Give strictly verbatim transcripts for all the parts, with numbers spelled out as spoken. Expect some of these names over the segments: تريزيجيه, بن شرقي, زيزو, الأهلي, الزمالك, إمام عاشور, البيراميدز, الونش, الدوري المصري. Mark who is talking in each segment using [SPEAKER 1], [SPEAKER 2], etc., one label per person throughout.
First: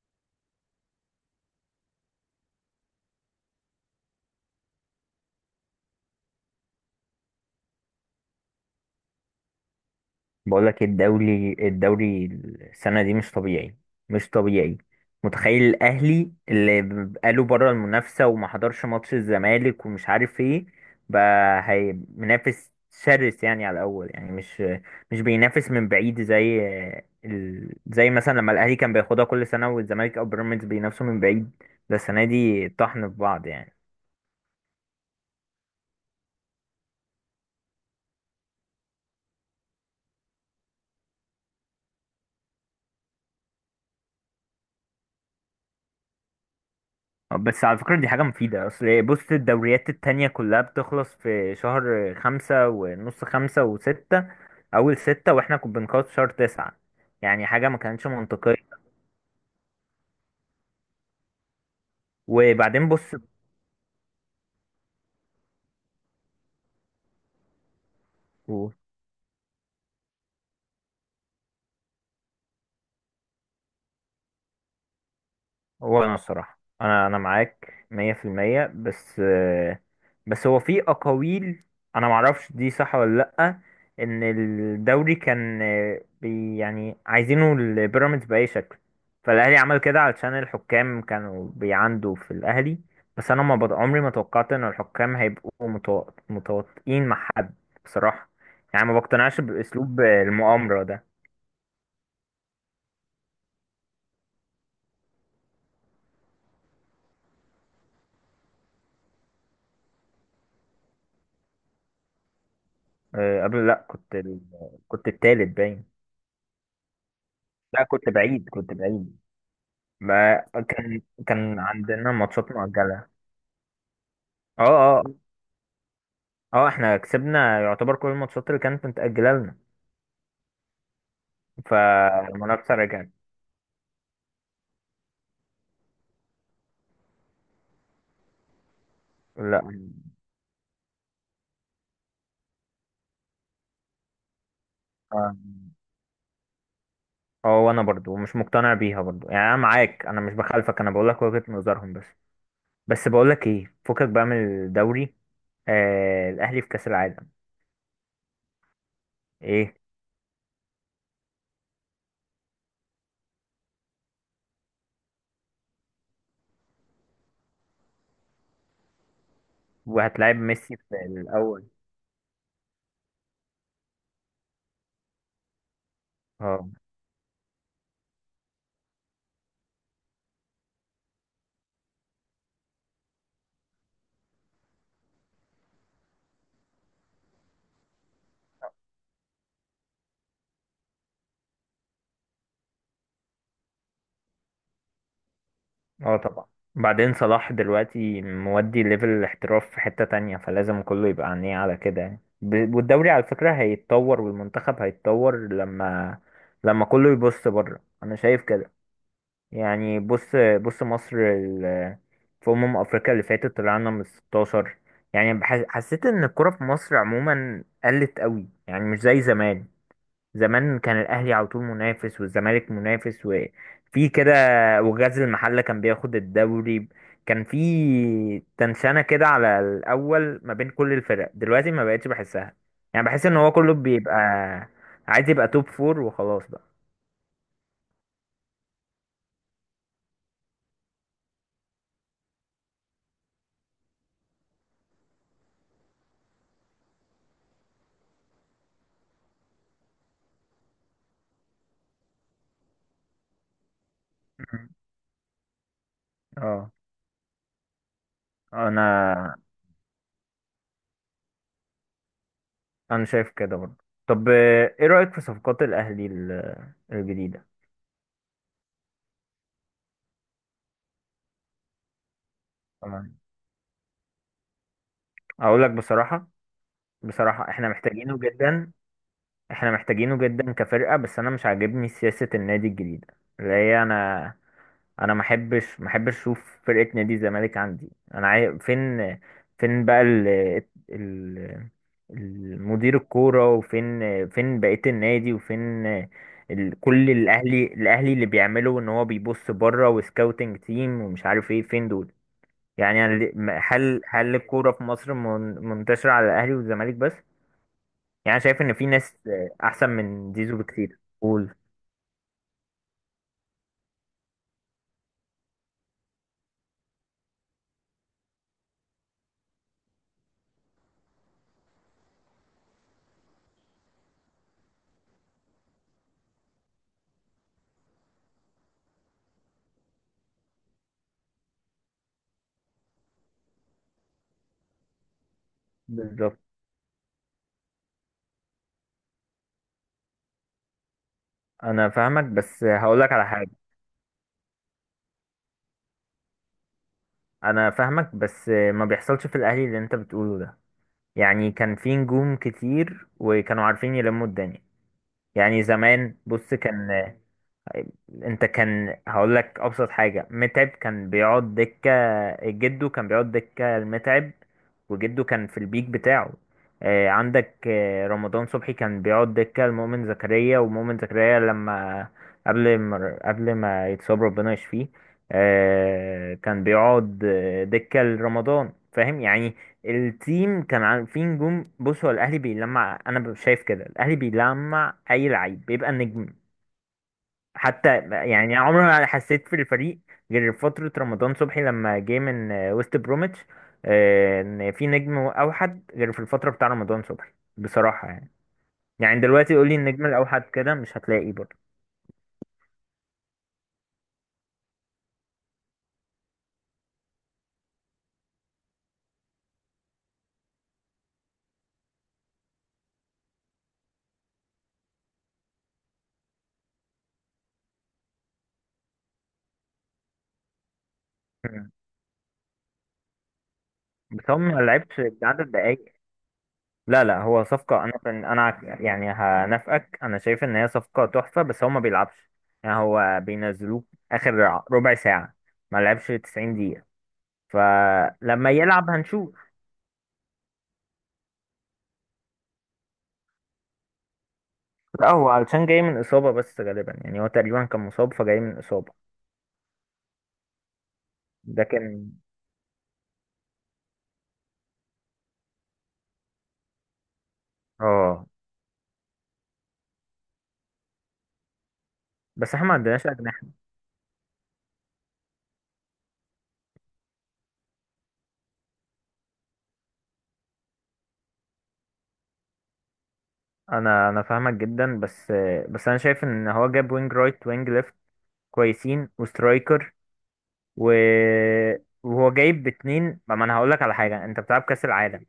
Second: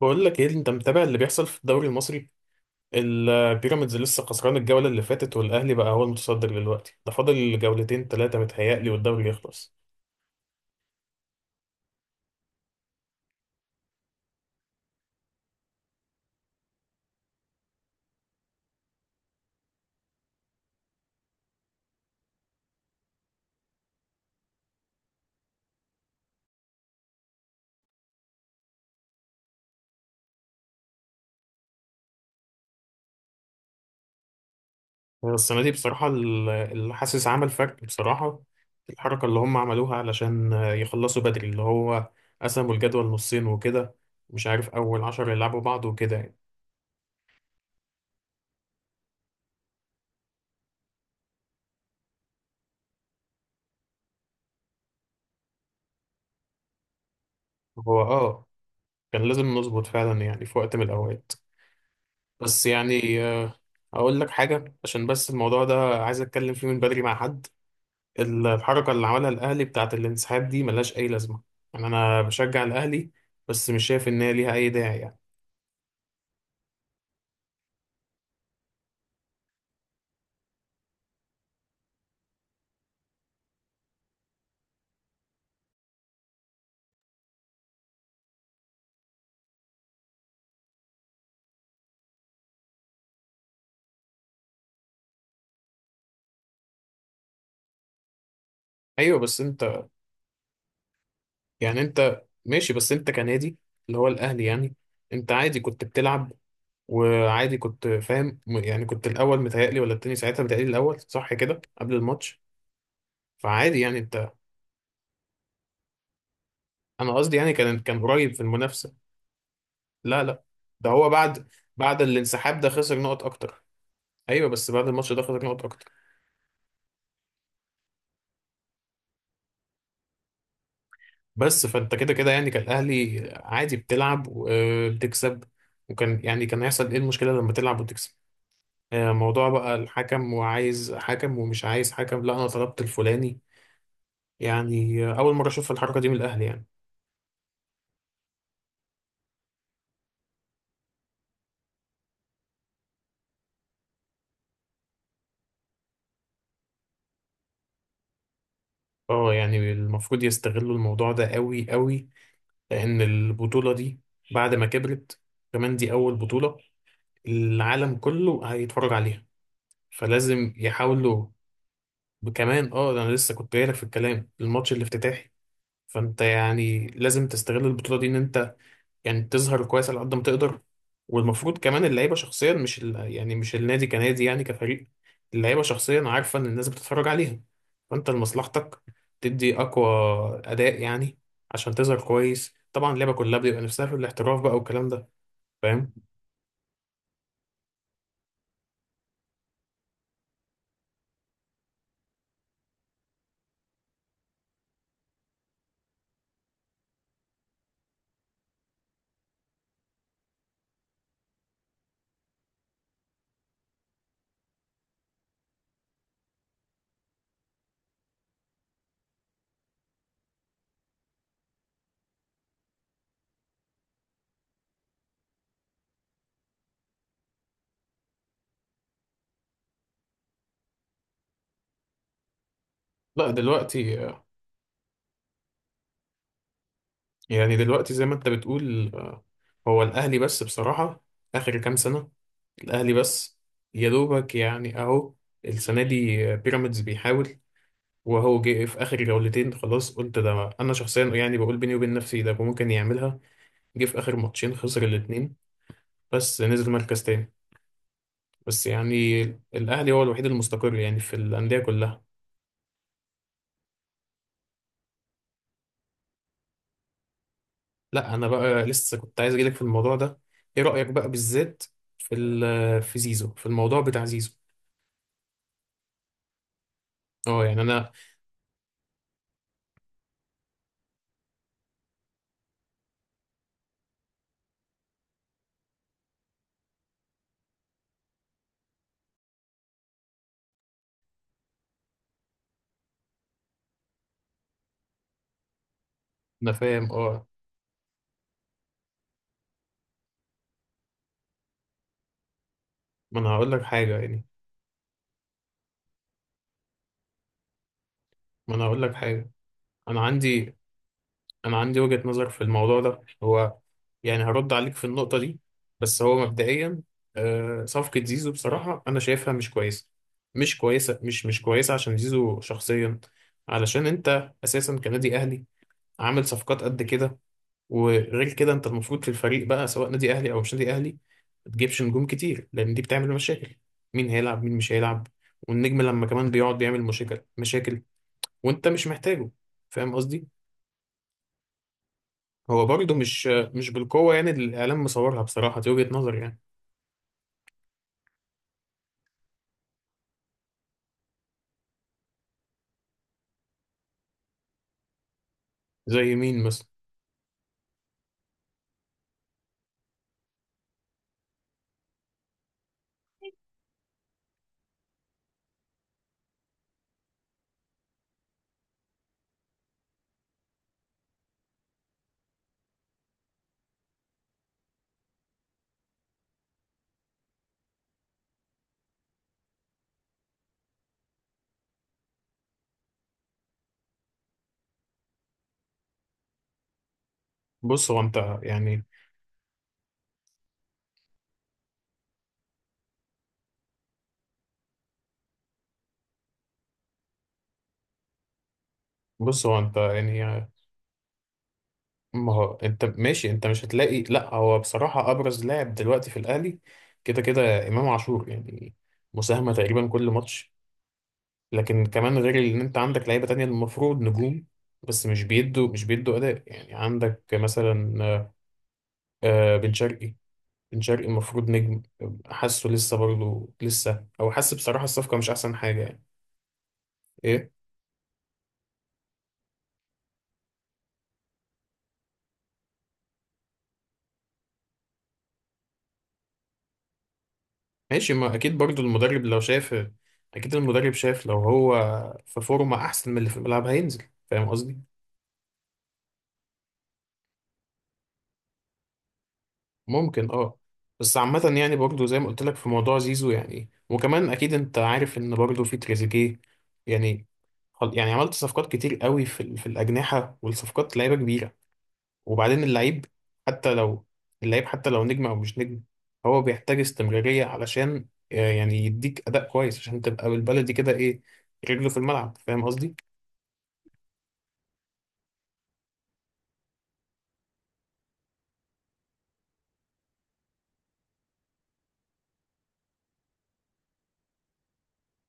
[SPEAKER 1] بقول لك ايه؟ انت متابع اللي بيحصل في الدوري المصري؟ البيراميدز لسه خسران الجولة اللي فاتت، والاهلي بقى هو المتصدر دلوقتي. ده فاضل جولتين ثلاثة متهيألي والدوري يخلص.
[SPEAKER 2] بقول لك الدوري الدوري السنة دي مش طبيعي، مش طبيعي. متخيل الأهلي اللي بقاله بره المنافسة وما حضرش ماتش الزمالك ومش عارف ايه، بقى هي منافس شرس يعني على الأول، يعني مش مش بينافس من بعيد زي ال... زي مثلا لما الأهلي كان بياخدها كل سنة والزمالك أو بيراميدز بينافسوا من بعيد. ده السنة دي طحن في بعض يعني.
[SPEAKER 1] السنة دي بصراحة ال- اللي حاسس عمل فرق بصراحة. الحركة اللي هم عملوها علشان يخلصوا بدري، اللي هو قسموا الجدول نصين وكده. مش عارف، أول عشر يلعبوا بعض وكده يعني.
[SPEAKER 2] بس على فكرة دي حاجة مفيدة، أصل إيه، بص الدوريات التانية كلها بتخلص في شهر خمسة ونص، خمسة وستة، أول ستة، وإحنا كنا بنخلص في شهر تسعة، يعني حاجة ما
[SPEAKER 1] هو
[SPEAKER 2] كانتش
[SPEAKER 1] اه
[SPEAKER 2] منطقية.
[SPEAKER 1] كان لازم نظبط فعلا يعني في وقت من الأوقات. بس
[SPEAKER 2] وبعدين بص،
[SPEAKER 1] يعني آه، أقول لك حاجة، عشان بس الموضوع ده عايز أتكلم فيه من بدري مع حد. ال- الحركة اللي عملها الأهلي بتاعت الانسحاب دي ملهاش أي لازمة. يعني أنا بشجع الأهلي بس مش شايف إن هي ليها أي داعي يعني.
[SPEAKER 2] هو انا الصراحه انا انا معاك مية في المية، بس بس هو في اقاويل انا معرفش دي صح ولا لا، ان الدوري كان بي يعني عايزينه البيراميدز باي شكل، فالاهلي عمل كده علشان الحكام كانوا بيعندوا في الاهلي. بس انا ما بط... عمري ما توقعت ان الحكام هيبقوا متو... متواطئين مع حد بصراحه، يعني ما
[SPEAKER 1] أيوه، بس
[SPEAKER 2] بقتنعش
[SPEAKER 1] أنت
[SPEAKER 2] باسلوب المؤامره ده.
[SPEAKER 1] يعني أنت ماشي، بس أنت كنادي اللي هو الأهلي يعني. أنت عادي كنت بتلعب، وعادي كنت فاهم، م- يعني كنت الأول متهيألي ولا التاني ساعتها؟ متهيألي الأول، صح كده، قبل الماتش.
[SPEAKER 2] أه، قبل
[SPEAKER 1] فعادي
[SPEAKER 2] لا
[SPEAKER 1] يعني
[SPEAKER 2] كنت
[SPEAKER 1] أنت.
[SPEAKER 2] ال... كنت التالت باين.
[SPEAKER 1] أنا قصدي يعني كان
[SPEAKER 2] لا
[SPEAKER 1] كان
[SPEAKER 2] كنت
[SPEAKER 1] قريب في
[SPEAKER 2] بعيد، كنت
[SPEAKER 1] المنافسة.
[SPEAKER 2] بعيد،
[SPEAKER 1] لا
[SPEAKER 2] ما
[SPEAKER 1] لا، ده
[SPEAKER 2] كان
[SPEAKER 1] هو بعد
[SPEAKER 2] كان
[SPEAKER 1] بعد
[SPEAKER 2] عندنا ماتشات
[SPEAKER 1] الانسحاب ده خسر
[SPEAKER 2] مؤجلة.
[SPEAKER 1] نقط أكتر. أيوه،
[SPEAKER 2] اه،
[SPEAKER 1] بس بعد
[SPEAKER 2] اه،
[SPEAKER 1] الماتش ده خسر نقط أكتر.
[SPEAKER 2] اه احنا كسبنا يعتبر كل الماتشات اللي كانت متأجلة لنا،
[SPEAKER 1] بس فانت كده كده يعني كان
[SPEAKER 2] فالمنافسة رجعت.
[SPEAKER 1] الاهلي عادي بتلعب وبتكسب، وكان يعني كان هيحصل ايه المشكله لما تلعب وتكسب؟ آه، موضوع
[SPEAKER 2] لا.
[SPEAKER 1] بقى الحكم، وعايز حكم ومش عايز حكم، لا انا طلبت الفلاني. يعني آه،
[SPEAKER 2] اه.
[SPEAKER 1] اول مره اشوف الحركه دي من الاهلي يعني.
[SPEAKER 2] آه، وانا برضو مش مقتنع بيها برضو، يعني انا معاك، انا مش بخالفك، انا بقولك وجهة نظرهم بس. بس بقولك ايه، فكك بقى من الدوري، آه الاهلي في كأس العالم.
[SPEAKER 1] اه، يعني
[SPEAKER 2] ايه
[SPEAKER 1] المفروض يستغلوا الموضوع ده قوي قوي، لان البطوله دي بعد ما كبرت، كمان دي اول بطوله العالم كله هيتفرج عليها،
[SPEAKER 2] وهتلاعب
[SPEAKER 1] فلازم
[SPEAKER 2] ميسي في
[SPEAKER 1] يحاولوا.
[SPEAKER 2] الاول.
[SPEAKER 1] كمان اه انا لسه كنت جايلك في الكلام، الماتش الافتتاحي. فانت
[SPEAKER 2] اه.
[SPEAKER 1] يعني لازم تستغل البطولة دي، ان انت يعني تظهر كويس على قد ما تقدر. والمفروض كمان اللعيبة شخصيا، مش ال... يعني مش النادي كنادي يعني كفريق، اللعيبة شخصيا عارفة ان الناس بتتفرج عليها، فانت لمصلحتك تدي اقوى اداء يعني. عشان تظهر كويس، طبعا اللعبة كلها بيبقى نفسها في الاحتراف بقى، والكلام ده، فاهم.
[SPEAKER 2] اه طبعا. بعدين صلاح دلوقتي مودي ليفل الاحتراف في حتة تانية، فلازم كله يبقى عينيه على كده، يعني ب- والدوري على فكرة هيتطور والمنتخب هيتطور لما لما كله يبص بره، انا شايف كده. يعني بص، بص مصر ال- في أمم أفريقيا اللي فاتت طلعنا من ستاشر. يعني بح- حسيت إن الكرة في مصر عموما قلت قوي، يعني مش زي زمان. زمان كان الاهلي على طول منافس والزمالك منافس وفي كده، وغزل المحله كان بياخد الدوري، كان في تنشنه كده على الاول ما بين كل الفرق. دلوقتي ما بقتش بحسها، يعني بحس
[SPEAKER 1] لا
[SPEAKER 2] ان هو كله
[SPEAKER 1] دلوقتي،
[SPEAKER 2] بيبقى عايز يبقى توب فور وخلاص بقى.
[SPEAKER 1] يعني دلوقتي زي ما انت بتقول، آه، هو الاهلي بس بصراحة اخر كام سنة، الأهلي بس يا دوبك يعني. أهو السنة دي بيراميدز بيحاول، وهو جه في آخر جولتين خلاص، قلت ده أنا شخصيا يعني بقول بيني وبين نفسي ده ممكن يعملها. جه في آخر ماتشين
[SPEAKER 2] مم.
[SPEAKER 1] خسر الاتنين، بس
[SPEAKER 2] اه
[SPEAKER 1] نزل مركز تاني. بس
[SPEAKER 2] انا
[SPEAKER 1] يعني الأهلي هو الوحيد المستقر يعني في الأندية كلها.
[SPEAKER 2] انا شايف كده برضه. طب آه، ايه رايك في صفقات الاهلي ال- الجديده.
[SPEAKER 1] لا، أنا بقى لسه كنت عايز أجيلك في الموضوع ده. إيه رأيك بقى بالذات، في ال- في
[SPEAKER 2] طبعا،
[SPEAKER 1] زيزو، في الموضوع بتاع زيزو؟
[SPEAKER 2] اقول لك بصراحه،
[SPEAKER 1] اه،
[SPEAKER 2] بصراحه
[SPEAKER 1] يعني
[SPEAKER 2] احنا
[SPEAKER 1] أنا
[SPEAKER 2] محتاجينه جدا، احنا محتاجينه جدا كفرقة، بس انا مش عاجبني سياسة النادي الجديدة، اللي هي انا، انا ما احبش ما احبش اشوف فرقة نادي الزمالك عندي، انا عاي... فين، فين بقى ال... ال... المدير الكورة، وفين فين بقية النادي، وفين
[SPEAKER 1] أنا
[SPEAKER 2] ال...
[SPEAKER 1] فاهم،
[SPEAKER 2] كل
[SPEAKER 1] اه.
[SPEAKER 2] الاهلي، الاهلي اللي بيعمله ان هو بيبص بره وسكاوتنج تيم ومش عارف ايه، فين دول؟ يعني أنا
[SPEAKER 1] ما أنا
[SPEAKER 2] ل-
[SPEAKER 1] هقول لك حاجة
[SPEAKER 2] هل
[SPEAKER 1] يعني،
[SPEAKER 2] هل الكورة في مصر من... منتشرة على الاهلي والزمالك بس؟ يعني
[SPEAKER 1] ما
[SPEAKER 2] شايف
[SPEAKER 1] أنا
[SPEAKER 2] ان
[SPEAKER 1] هقول
[SPEAKER 2] في
[SPEAKER 1] لك
[SPEAKER 2] ناس
[SPEAKER 1] حاجة
[SPEAKER 2] احسن
[SPEAKER 1] انا
[SPEAKER 2] من
[SPEAKER 1] عندي
[SPEAKER 2] زيزو بكتير، قول.
[SPEAKER 1] انا عندي وجهة نظر في الموضوع ده. هو يعني هرد عليك في النقطة دي. بس هو مبدئيا، آه، صفقة زيزو بصراحة انا شايفها مش كويسة، مش كويسة، مش مش كويسة، عشان زيزو شخصيا. علشان انت اساسا كنادي اهلي عامل صفقات قد كده، وغير كده انت المفروض في الفريق بقى، سواء نادي اهلي او مش نادي اهلي، ما تجيبش نجوم كتير، لان دي بتعمل مشاكل. مين هيلعب مين مش هيلعب؟ والنجم لما كمان
[SPEAKER 2] بالظبط،
[SPEAKER 1] بيقعد بيعمل مشاكل مشاكل، وانت مش محتاجه، فاهم قصدي.
[SPEAKER 2] انا فاهمك بس
[SPEAKER 1] هو برضه
[SPEAKER 2] هقول لك
[SPEAKER 1] مش
[SPEAKER 2] على حاجه.
[SPEAKER 1] مش بالقوة يعني، اللي الإعلام مصورها بصراحة، دي وجهة نظري يعني.
[SPEAKER 2] انا فاهمك، بس ما بيحصلش في الاهلي اللي انت بتقوله ده، يعني كان في نجوم كتير وكانوا عارفين يلموا الدنيا. يعني
[SPEAKER 1] زي
[SPEAKER 2] زمان
[SPEAKER 1] مين
[SPEAKER 2] بص
[SPEAKER 1] مثلا؟
[SPEAKER 2] كان، طيب، انت كان، هقول لك ابسط حاجه، متعب كان بيقعد دكه، جده كان بيقعد دكه المتعب وجده كان في البيك بتاعه. آه، عندك آه، رمضان صبحي كان بيقعد دكه المؤمن زكريا، ومؤمن زكريا لما، قبل ما قبل ما يتصاب ربنا يشفيه، آه، كان بيقعد آه، دكه لرمضان، فاهم يعني. التيم كان عن- فيه نجوم. بص هو الاهلي بيلمع، انا شايف كده، الاهلي بيلمع اي لعيب بيبقى نجم. حتى
[SPEAKER 1] بص هو أنت
[SPEAKER 2] يعني عمري
[SPEAKER 1] يعني
[SPEAKER 2] ما حسيت في الفريق غير فترة رمضان صبحي لما جه من آه، وست بروميتش، آه، ان في نجم اوحد غير في الفترة بتاع رمضان صبحي بصراحة يعني. يعني
[SPEAKER 1] بص
[SPEAKER 2] دلوقتي
[SPEAKER 1] هو
[SPEAKER 2] قولي
[SPEAKER 1] أنت
[SPEAKER 2] النجم الاوحد
[SPEAKER 1] يعني،
[SPEAKER 2] كده مش هتلاقي برضه.
[SPEAKER 1] ما هو أنت ماشي، أنت مش هتلاقي، لأ هو بصراحة أبرز لاعب دلوقتي في الأهلي كده كده إمام عاشور يعني، مساهمة تقريبا كل ماتش. لكن كمان، غير إن أنت عندك لعيبة تانية المفروض نجوم، بس مش بيدوا مش بيدوا أداء يعني. عندك مثلا آه، بن شرقي. بن شرقي المفروض
[SPEAKER 2] مم.
[SPEAKER 1] نجم. حاسه لسه برضه لسه
[SPEAKER 2] بس
[SPEAKER 1] او
[SPEAKER 2] هو ما
[SPEAKER 1] حاسس بصراحه
[SPEAKER 2] لعبش
[SPEAKER 1] الصفقه مش
[SPEAKER 2] عدد
[SPEAKER 1] احسن حاجه
[SPEAKER 2] دقايق.
[SPEAKER 1] يعني.
[SPEAKER 2] لا لا، هو
[SPEAKER 1] ايه.
[SPEAKER 2] صفقة، أنا فن- أنا عك- يعني هنافقك، أنا شايف إن هي صفقة تحفة بس هو ما بيلعبش، يعني هو بينزلوه آخر ع- ربع ساعة، ما لعبش تسعين دقيقة،
[SPEAKER 1] ماشي، ما
[SPEAKER 2] فلما
[SPEAKER 1] اكيد برضه
[SPEAKER 2] يلعب
[SPEAKER 1] المدرب
[SPEAKER 2] هنشوف.
[SPEAKER 1] لو شاف، اكيد المدرب شاف لو هو في فورمه احسن من اللي في الملعب هينزل، فاهم قصدي.
[SPEAKER 2] لا هو علشان جاي من إصابة بس غالبا، يعني هو تقريبا كان مصاب فجاي من إصابة.
[SPEAKER 1] ممكن، اه. بس عامه
[SPEAKER 2] ده
[SPEAKER 1] يعني برضه
[SPEAKER 2] كان.
[SPEAKER 1] زي ما قلت لك في موضوع زيزو، يعني وكمان اكيد انت عارف ان برضه في تريزيجيه يعني. خل- يعني
[SPEAKER 2] اه
[SPEAKER 1] عملت صفقات كتير قوي في ال- في الاجنحه، والصفقات لعيبه كبيره.
[SPEAKER 2] بس
[SPEAKER 1] وبعدين
[SPEAKER 2] احنا ما
[SPEAKER 1] اللعيب،
[SPEAKER 2] عندناش أجنحة.
[SPEAKER 1] حتى لو اللعيب حتى لو نجم او مش نجم، هو بيحتاج استمرارية علشان آه، يعني يديك اداء كويس، عشان تبقى بالبلدي كده ايه، رجله في الملعب، فاهم قصدي.
[SPEAKER 2] أنا أنا فاهمك جدا بس، بس أنا شايف إن هو جاب وينج رايت، وينج ليفت كويسين، وسترايكر و- وهو جايب باتنين. ما انا هقول لك على حاجه، انت بتلعب كاس العالم،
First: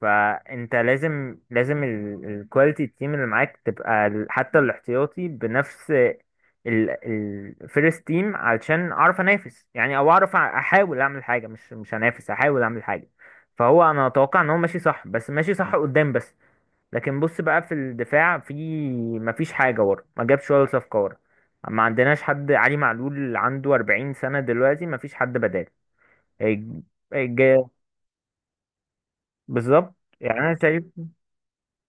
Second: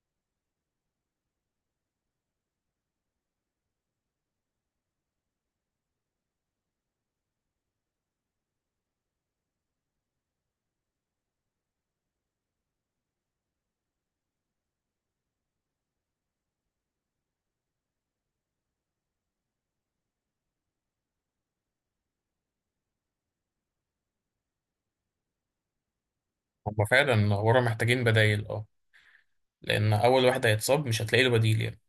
[SPEAKER 2] فانت لازم لازم الكواليتي التيم اللي معاك تبقى ال- حتى الاحتياطي بنفس الفيرست تيم، علشان اعرف انافس، يعني او اعرف أ- احاول اعمل حاجه، مش مش هنافس احاول اعمل حاجه. فهو انا اتوقع ان هو ماشي صح، بس ماشي صح قدام بس. لكن بص بقى في الدفاع، في مفيش حاجة ورا، ما جابش ولا صفقة ورا، ما عندناش حد، علي معلول عنده أربعين سنة دلوقتي مفيش حد بداله. هيج-
[SPEAKER 1] هما فعلا ورا
[SPEAKER 2] هيج-
[SPEAKER 1] محتاجين بدايل، اه. لان
[SPEAKER 2] بالظبط.
[SPEAKER 1] اول
[SPEAKER 2] يعني
[SPEAKER 1] واحد
[SPEAKER 2] انا شايف،
[SPEAKER 1] هيتصاب مش هتلاقي له بديل يعني.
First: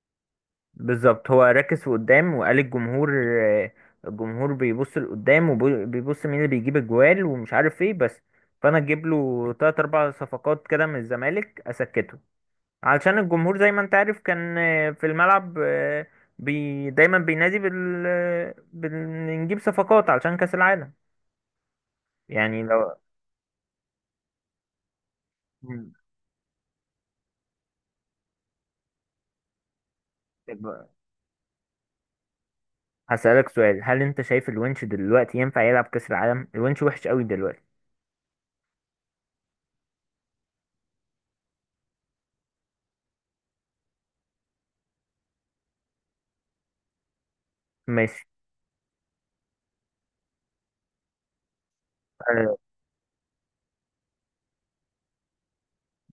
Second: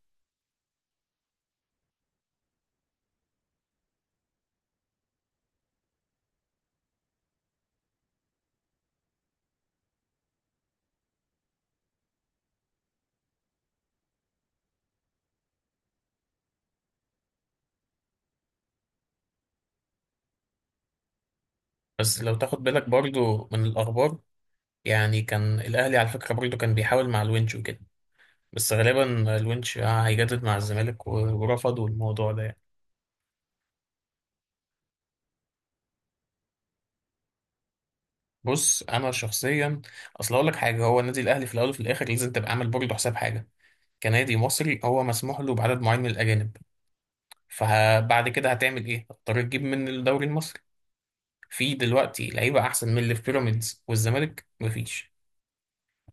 [SPEAKER 2] بالظبط هو ركز في قدام وقال الجمهور آه، الجمهور بيبص لقدام وبيبص مين اللي بيجيب الجوال ومش عارف ايه بس، فانا اجيب له تلات اربع صفقات كده من الزمالك اسكته، علشان الجمهور زي ما انت عارف كان آه، في الملعب آه، بي دايما بينادي بال... بنجيب صفقات علشان كأس العالم.
[SPEAKER 1] بس لو تاخد
[SPEAKER 2] يعني
[SPEAKER 1] بالك
[SPEAKER 2] لو.
[SPEAKER 1] برضو من الاخبار، يعني كان
[SPEAKER 2] مم.
[SPEAKER 1] الاهلي على فكره برضو كان بيحاول مع الونش وكده، بس غالبا الونش هيجدد مع
[SPEAKER 2] طب
[SPEAKER 1] الزمالك، ورفضوا الموضوع ده يعني.
[SPEAKER 2] هسألك سؤال، هل انت شايف الونش دلوقتي ينفع يلعب كأس العالم؟ الونش وحش قوي دلوقتي.
[SPEAKER 1] بص انا شخصيا، اصل اقول لك حاجه، هو النادي الاهلي في الاول وفي الاخر لازم تبقى عامل برضه حساب حاجه. كنادي مصري هو مسموح له بعدد معين من الاجانب،
[SPEAKER 2] ماشي
[SPEAKER 1] فبعد كده هتعمل ايه؟ هتضطر تجيب من الدوري المصري. في دلوقتي
[SPEAKER 2] آه،
[SPEAKER 1] لعيبه احسن من اللي في بيراميدز والزمالك؟ مفيش.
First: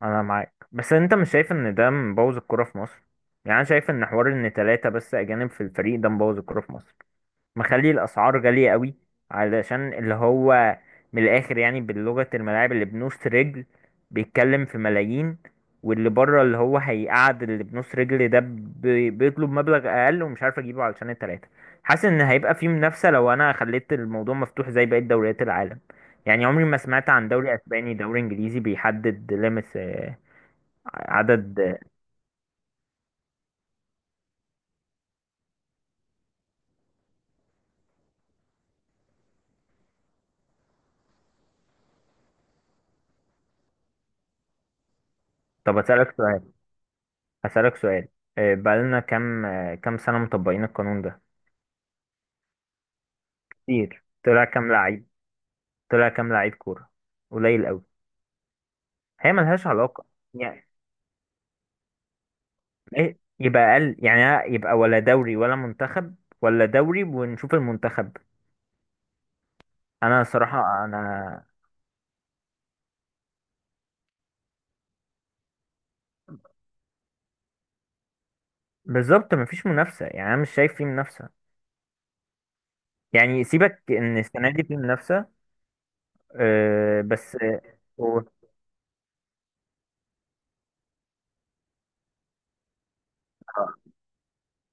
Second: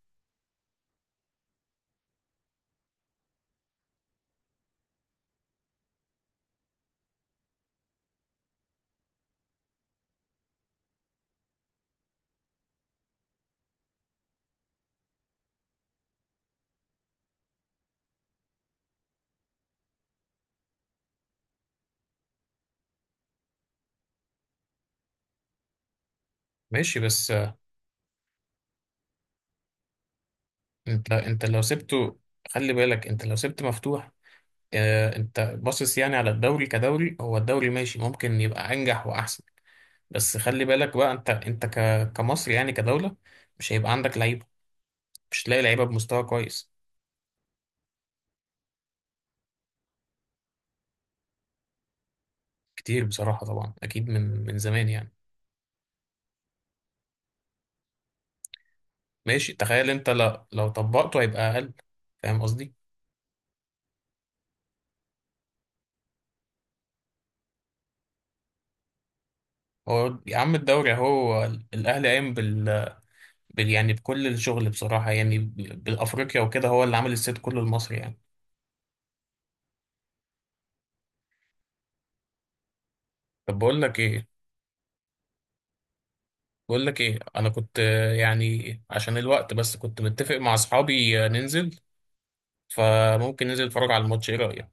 [SPEAKER 2] انا معاك، بس انت مش شايف ان ده مبوظ الكرة في مصر؟ يعني انا شايف ان حوار ان ثلاثة بس اجانب في الفريق ده مبوظ الكرة في مصر، مخلي الاسعار غاليه قوي، علشان اللي هو من الاخر يعني باللغه، الملاعب اللي بنص رجل بيتكلم في ملايين، واللي بره اللي هو هيقعد، اللي بنص رجل ده بي- بيطلب مبلغ اقل ومش عارف اجيبه علشان التلاته. حاسس ان هيبقى في منافسه لو انا خليت الموضوع مفتوح زي بقيه دوريات العالم، يعني عمري ما
[SPEAKER 1] ماشي
[SPEAKER 2] سمعت عن
[SPEAKER 1] بس،
[SPEAKER 2] دوري
[SPEAKER 1] آه،
[SPEAKER 2] اسباني دوري انجليزي بيحدد ليميتس آه،
[SPEAKER 1] انت انت لو
[SPEAKER 2] عدد.
[SPEAKER 1] سبته، خلي بالك انت لو سبت مفتوح، آه، انت باصص يعني على الدوري كدوري، هو الدوري ماشي ممكن يبقى انجح واحسن. بس خلي بالك بقى، انت انت ك- كمصري يعني كدوله، مش هيبقى عندك لعيبه، مش تلاقي
[SPEAKER 2] طب
[SPEAKER 1] لعيبه
[SPEAKER 2] اسالك
[SPEAKER 1] بمستوى
[SPEAKER 2] سؤال،
[SPEAKER 1] كويس.
[SPEAKER 2] اسالك سؤال، آه، بقالنا كام، آه، كام سنه مطبقين القانون ده؟
[SPEAKER 1] كتير بصراحه، طبعا
[SPEAKER 2] كتير،
[SPEAKER 1] اكيد من
[SPEAKER 2] طلع
[SPEAKER 1] من
[SPEAKER 2] كام
[SPEAKER 1] زمان
[SPEAKER 2] لعيب،
[SPEAKER 1] يعني.
[SPEAKER 2] طلع كام لعيب كورة؟ قليل قوي، هي
[SPEAKER 1] ماشي
[SPEAKER 2] ملهاش
[SPEAKER 1] تخيل
[SPEAKER 2] علاقة.
[SPEAKER 1] انت، لا لو
[SPEAKER 2] يعني
[SPEAKER 1] طبقته هيبقى اقل، فاهم قصدي.
[SPEAKER 2] إيه؟ يبقى أقل؟ يعني يبقى ولا دوري ولا منتخب، ولا دوري ونشوف المنتخب.
[SPEAKER 1] هو
[SPEAKER 2] أنا
[SPEAKER 1] يا عم
[SPEAKER 2] صراحة
[SPEAKER 1] الدوري
[SPEAKER 2] أنا،
[SPEAKER 1] اهو، الاهلي قايم بال... بال يعني بكل الشغل بصراحه يعني، ب- بالافريقيا وكده، هو اللي عامل الست كله المصري يعني.
[SPEAKER 2] بالظبط مفيش منافسة، يعني أنا مش شايف فيه منافسة، يعني
[SPEAKER 1] طب بقول
[SPEAKER 2] سيبك
[SPEAKER 1] لك
[SPEAKER 2] إن
[SPEAKER 1] ايه،
[SPEAKER 2] السنة دي فيه منافسة.
[SPEAKER 1] بقول لك
[SPEAKER 2] أه
[SPEAKER 1] ايه
[SPEAKER 2] بس
[SPEAKER 1] انا
[SPEAKER 2] آه،
[SPEAKER 1] كنت آه،
[SPEAKER 2] قول.
[SPEAKER 1] يعني عشان الوقت بس، كنت متفق مع اصحابي آه، ننزل، فممكن ننزل نتفرج على الماتش، ايه رايك؟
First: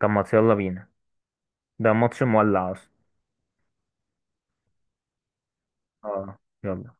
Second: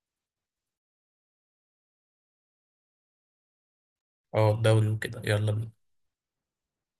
[SPEAKER 2] طب ما يلا بينا، ده ماتش مولع أصلا.
[SPEAKER 1] اه الدوري وكده، يلا بينا.
[SPEAKER 2] اه يلا.